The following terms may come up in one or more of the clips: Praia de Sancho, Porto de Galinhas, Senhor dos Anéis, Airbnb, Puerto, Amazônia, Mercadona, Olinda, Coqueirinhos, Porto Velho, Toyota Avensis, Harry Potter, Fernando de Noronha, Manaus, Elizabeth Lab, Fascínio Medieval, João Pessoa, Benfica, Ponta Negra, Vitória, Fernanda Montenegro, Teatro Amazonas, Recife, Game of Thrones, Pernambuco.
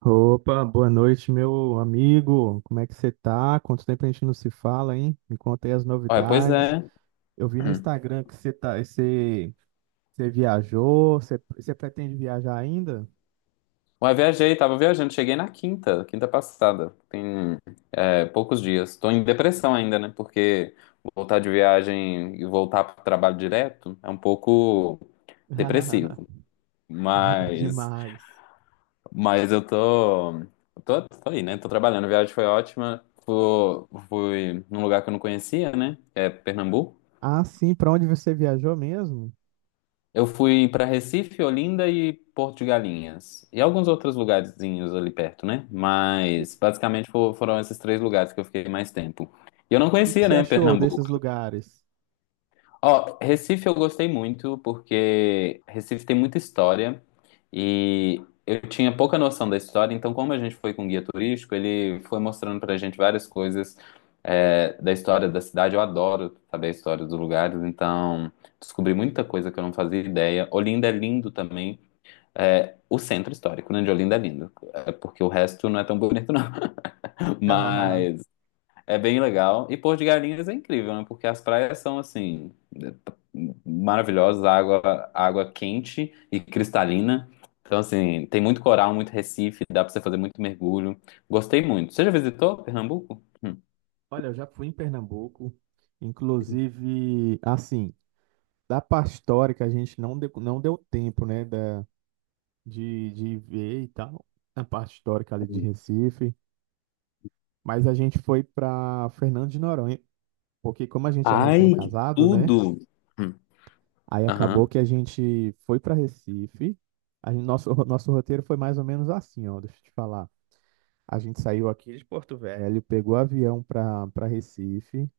Opa, boa noite, meu amigo. Como é que você tá? Quanto tempo a gente não se fala, hein? Me conta aí as Ué, pois novidades. é. Eu vi no Hum. Instagram que você tá, você, você viajou, você, você pretende viajar ainda? Ué, viajei, tava viajando, cheguei na quinta, quinta passada. Tem poucos dias. Tô em depressão ainda, né? Porque voltar de viagem e voltar pro trabalho direto é um pouco depressivo. Mas, Demais. mas eu tô aí, né? Tô trabalhando. A viagem foi ótima. Fui num lugar que eu não conhecia, né? É Pernambuco. Ah, sim, pra onde você viajou mesmo? O Eu fui para Recife, Olinda e Porto de Galinhas. E alguns outros lugarzinhos ali perto, né? que, Mas basicamente foram esses três lugares que eu fiquei mais tempo. E eu não que conhecia, você né, achou Pernambuco. desses lugares? Ó, Recife eu gostei muito porque Recife tem muita história e eu tinha pouca noção da história, então como a gente foi com guia turístico, ele foi mostrando pra gente várias coisas, da história da cidade. Eu adoro saber a história dos lugares, então descobri muita coisa que eu não fazia ideia. Olinda é lindo também. É, o centro histórico, né, de Olinda é lindo, porque o resto não é tão bonito, não. Mas é bem legal. E Porto de Galinhas é incrível, né? Porque as praias são assim maravilhosas, água quente e cristalina. Então assim, tem muito coral, muito recife, dá pra você fazer muito mergulho. Gostei muito. Você já visitou Pernambuco? Hum. Olha, eu já fui em Pernambuco, inclusive, assim, da parte histórica a gente não deu tempo, né? De ver e tal, a parte histórica ali de Recife. Mas a gente foi para Fernando de Noronha, porque como a gente é Ai, que recém-casado, né? tudo! Hum. Aí acabou Aham. que a gente foi para Recife. A gente, nosso, nosso roteiro foi mais ou menos assim, ó, deixa eu te falar. A gente saiu aqui de Porto Velho, pegou avião para Recife.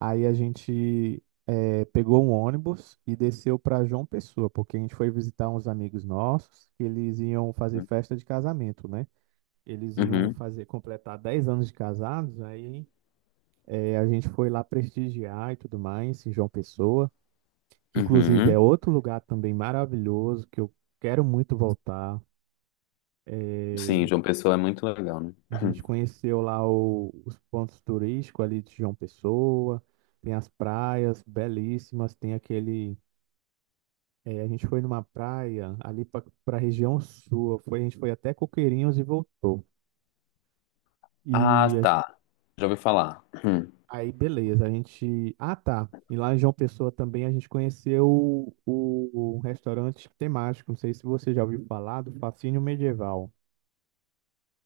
Aí a gente pegou um ônibus e desceu para João Pessoa, porque a gente foi visitar uns amigos nossos que eles iam fazer festa de casamento, né? Eles iam Uhum. fazer, completar 10 anos de casados, aí a gente foi lá prestigiar e tudo mais, em João Pessoa, que inclusive é Uhum. outro lugar também maravilhoso, que eu quero muito voltar. Sim, Eh, João Pessoa é muito legal, né? a Hum. gente conheceu lá os pontos turísticos ali de João Pessoa, tem as praias belíssimas, tem aquele. A gente foi numa praia ali para a região sul, foi, a gente foi até Coqueirinhos e voltou. Ah, E tá. Já ouvi falar. Hum. aí, beleza, a gente. Ah, tá. E lá em João Pessoa também a gente conheceu o restaurante temático. Não sei se você já ouviu falar do Fascínio Medieval.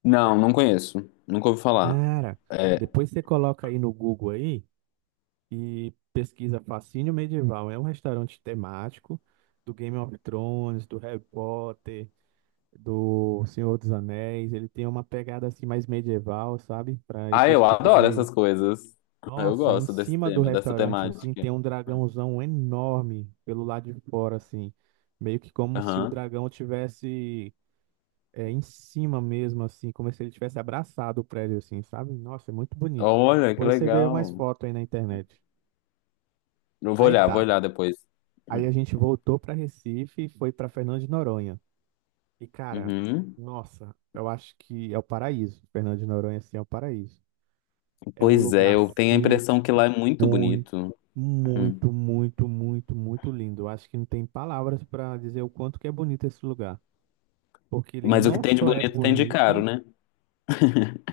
Não, não conheço. Nunca ouvi falar. Cara, É, depois você coloca aí no Google aí e pesquisa Fascínio Medieval. É um restaurante temático do Game of Thrones, do Harry Potter, do Senhor dos Anéis. Ele tem uma pegada assim mais medieval, sabe? Para Ah, esse eu tipo adoro de essas coisas. Eu Nossa, em gosto desse cima do tema, dessa restaurante, assim, temática. tem um dragãozão enorme pelo lado de fora, assim. Meio que como se o Aham. dragão tivesse é, em cima mesmo, assim, como se ele tivesse abraçado o prédio, assim, sabe? Nossa, é muito bonito. Olha, que Depois você vê mais legal. foto aí na internet. Eu Aí vou tá. olhar depois. Aí a gente voltou pra Recife e foi pra Fernando de Noronha. E, cara, Uhum. nossa, eu acho que é o paraíso. Fernando de Noronha, assim, é o paraíso. É um Pois é, lugar eu tenho a assim impressão que lá é muito muito, bonito. Uhum. muito, muito, muito, muito lindo. Eu acho que não tem palavras para dizer o quanto que é bonito esse lugar, porque ele Mas o que não tem de só é bonito tem de caro, bonito, né?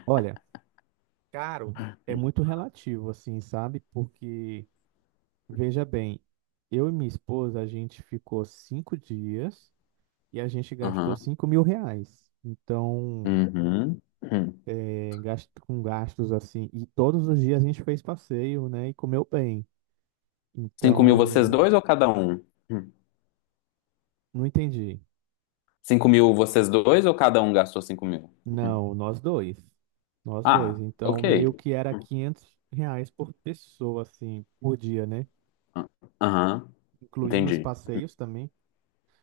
olha, caro é muito relativo, assim, sabe? Porque veja bem, eu e minha esposa a gente ficou 5 dias e a gente gastou Aham. R$ 5.000. Então, Uhum. Uhum. Com gastos assim, e todos os dias a gente fez passeio, né? E comeu bem. 5 mil vocês Então, dois ou cada um? Uhum. não entendi. 5 mil vocês dois ou cada um gastou 5 mil? Uhum. Não, nós dois. Nós dois. Ah, Então, ok. meio que era Uhum. R$ 500 por pessoa, assim, por dia, né? Aham, Incluindo os entendi. passeios também.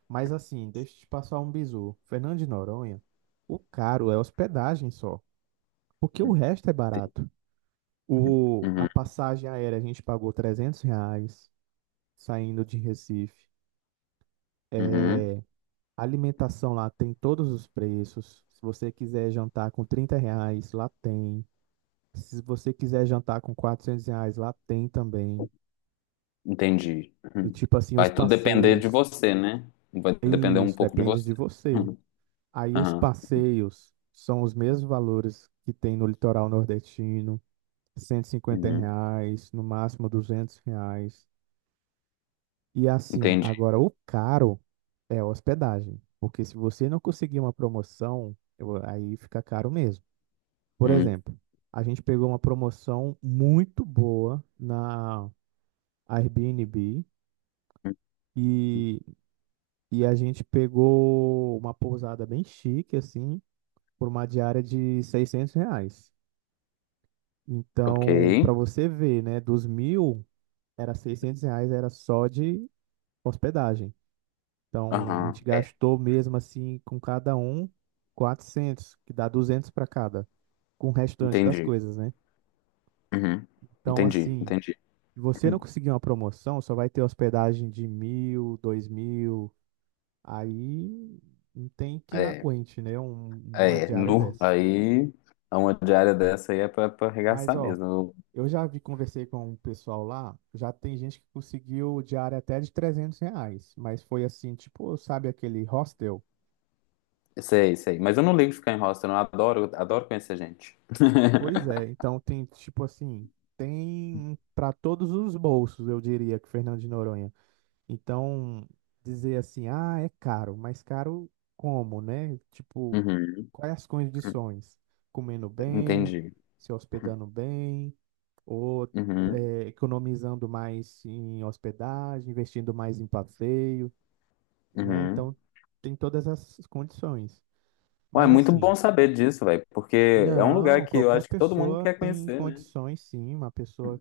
Mas, assim, deixa eu te passar um bizu. Fernando de Noronha, o caro é hospedagem só, porque o Uhum. resto é barato. O, a Uhum. passagem aérea a gente pagou R$ 300 saindo de Recife. Uhum. A alimentação lá tem todos os preços. Se você quiser jantar com R$ 30, lá tem. Se você quiser jantar com R$ 400, lá tem também. Entendi. E Uhum. tipo assim, os Vai tudo depender de passeios. você, né? Vai depender um Isso, pouco de depende você. de você. Uhum. Aí os Aham. passeios são os mesmos valores que tem no litoral nordestino, cento e cinquenta Uhum. reais, no máximo R$ 200. E assim, Entendi. agora o caro é a hospedagem. Porque se você não conseguir uma promoção, aí fica caro mesmo. Por Uhum. exemplo, a gente pegou uma promoção muito boa na Airbnb. E, e a gente pegou uma pousada bem chique, assim, por uma diária de R$ 600. Ok. Então, para você ver, né, dos 1.000, era R$ 600, era só de hospedagem. Então, a Aham. gente É. gastou mesmo assim, com cada um, 400 que dá 200 para cada, com o restante das Entendi. coisas, né? Uhum. Então, Entendi, assim, entendi. se você não Uhum. conseguir uma promoção, só vai ter hospedagem de 1.000, 2.000. Aí não tem quem É, aguente, né? Uma é, diária nu. dessa. Aí, a uma diária dessa aí é pra Mas, arregaçar ó, mesmo. eu já vi, conversei com o pessoal lá, já tem gente que conseguiu diária até de R$ 300. Mas foi assim, tipo, sabe aquele hostel? Eu sei, sei. Mas eu não ligo de ficar em hostel, não. Eu adoro, adoro conhecer gente. Pois é, então tem, tipo assim, tem para todos os bolsos, eu diria, que Fernando de Noronha. Então, dizer assim, ah, é caro, mas caro como, né? Tipo, Uhum. quais as condições? Comendo bem, Entendi. se Uhum. hospedando bem, ou Uhum. Economizando mais em hospedagem, investindo mais em passeio, né? Uhum. Então, tem todas as condições. Ué, é Mas muito bom assim, saber disso, velho, porque é um lugar não, que eu qualquer acho que todo mundo pessoa quer tem conhecer, né? condições, sim, uma pessoa.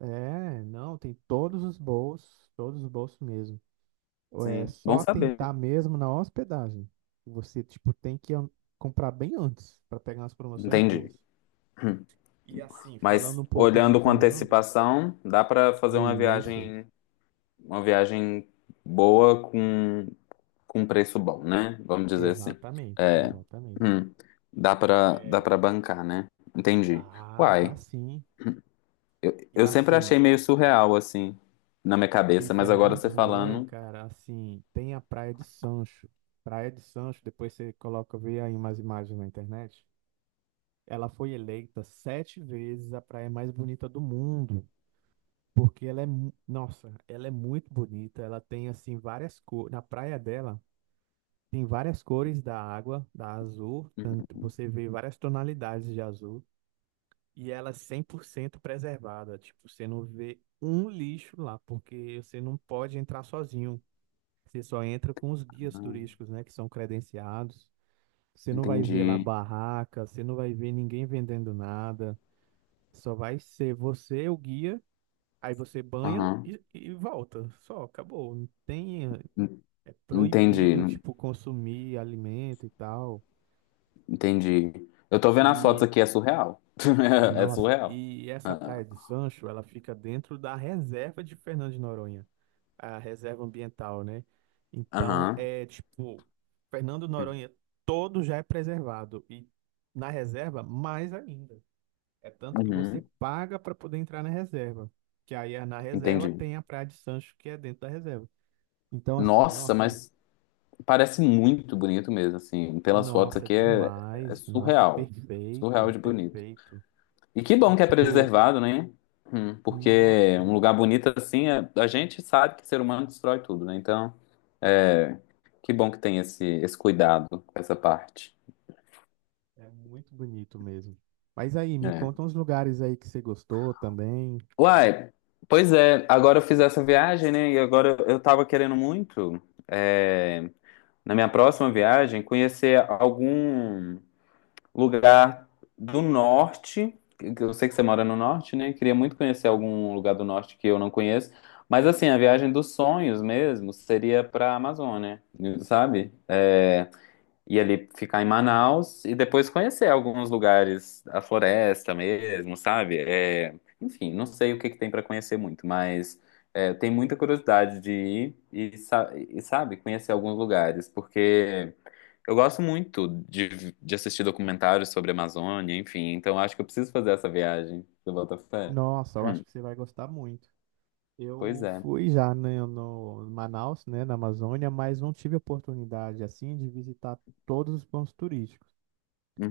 É, não, tem todos os bolsos mesmo. É Sim, bom só saber. tentar mesmo na hospedagem. Você, tipo, tem que comprar bem antes para pegar umas promoções Entendi. boas. E assim, falando Mas um pouco de olhando com Fernando, antecipação, dá pra fazer e isso, uma viagem boa com preço bom, né? Vamos dizer assim. exatamente, É, exatamente. hum, dá É, para bancar, né? Entendi. dá, dá Uai, sim. E eu sempre assim, achei meio surreal assim na minha e cabeça, mas agora Fernando você de Noronha, falando. cara, assim, tem a Praia de Sancho. Praia de Sancho, depois você coloca, vê aí umas imagens na internet. Ela foi eleita sete vezes a praia mais bonita do mundo. Porque ela é, nossa, ela é muito bonita. Ela tem assim várias cores. Na praia dela tem várias cores da água, da azul. Você vê várias tonalidades de azul. E ela é 100% preservada. Tipo, você não vê um lixo lá, porque você não pode entrar sozinho. Você só entra com os guias Uhum. turísticos, né, que são credenciados. Você não vai ver lá entendi. barraca, você não vai ver ninguém vendendo nada. Só vai ser você, o guia. Aí você banha Aham. e volta. Só, acabou. Não tem, En- é Entendi. proibido, tipo, consumir alimento e tal. Entendi. Eu tô vendo as fotos E, aqui, é surreal. É nossa, surreal. e essa Ah, Praia de Sancho, ela fica dentro da reserva de Fernando de Noronha, a reserva ambiental, né? Então, aham. é tipo, Fernando de Noronha todo já é preservado. E na reserva, mais ainda. É tanto que você Uhum. paga para poder entrar na reserva. Que aí é na reserva Entendi. tem a Praia de Sancho, que é dentro da reserva. Então, assim, Nossa, nossa, mas parece muito bonito mesmo, assim. Pelas fotos nossa, é aqui é demais, nossa, é surreal. Surreal perfeito, de bonito. perfeito. E que E, bom que é tipo, preservado, né? Porque nossa, um lugar bonito assim, a gente sabe que o ser humano destrói tudo, né? Então, é que bom que tem esse cuidado com essa parte. é muito bonito mesmo. Mas aí, me É. conta uns lugares aí que você gostou também. Uai, pois é, agora eu fiz essa viagem, né? E agora eu tava querendo muito, é, na minha próxima viagem, conhecer algum lugar do norte. Que Eu sei que você mora no norte, né? Queria muito conhecer algum lugar do norte que eu não conheço. Mas assim, a viagem dos sonhos mesmo seria pra Amazônia, sabe? É, e ali ficar em Manaus e depois conhecer alguns lugares, a floresta mesmo, sabe? É, enfim, não sei o que que tem para conhecer muito, mas tem muita curiosidade de ir e, sabe, conhecer alguns lugares, porque eu gosto muito de assistir documentários sobre a Amazônia, enfim, então acho que eu preciso fazer essa viagem. Você bota fé? Nossa, eu acho Hum, que você vai gostar muito. Pois Eu é. fui já né, no Manaus, né, na Amazônia, mas não tive oportunidade, assim, de visitar todos os pontos turísticos.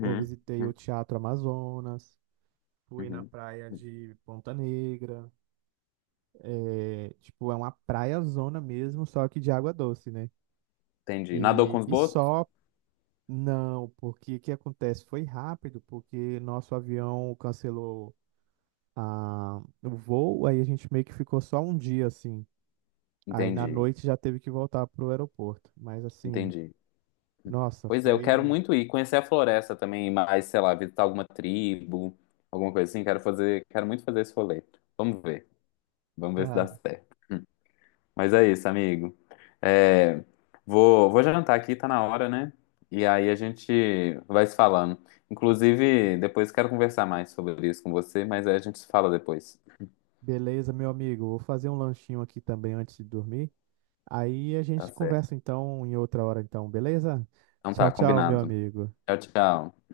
Eu visitei o uhum, Teatro Amazonas, fui na uhum. praia hum, de Ponta Negra. É, tipo, é uma praia zona mesmo, só que de água doce, né? Entendi. Nadou com E, os e botos? só não, porque o que acontece? Foi rápido, porque nosso avião cancelou o voo, aí a gente meio que ficou só um dia assim. Aí na Entendi, noite já teve que voltar pro aeroporto. Mas assim, entendi. nossa, Pois é, eu quero foi. muito ir conhecer a floresta também, mas sei lá, visitar alguma tribo, alguma coisa assim. Quero muito fazer esse rolê. Vamos ver, vamos ver se dá Ah, certo. Mas é isso, amigo. É, vou jantar aqui, tá na hora, né? E aí a gente vai se falando. Inclusive, depois quero conversar mais sobre isso com você, mas aí a gente se fala depois. beleza, meu amigo, vou fazer um lanchinho aqui também antes de dormir. Aí a Tá gente certo. conversa então em outra hora, então, beleza? Então Tchau, tá, tchau, meu combinado. amigo. Tchau, tchau.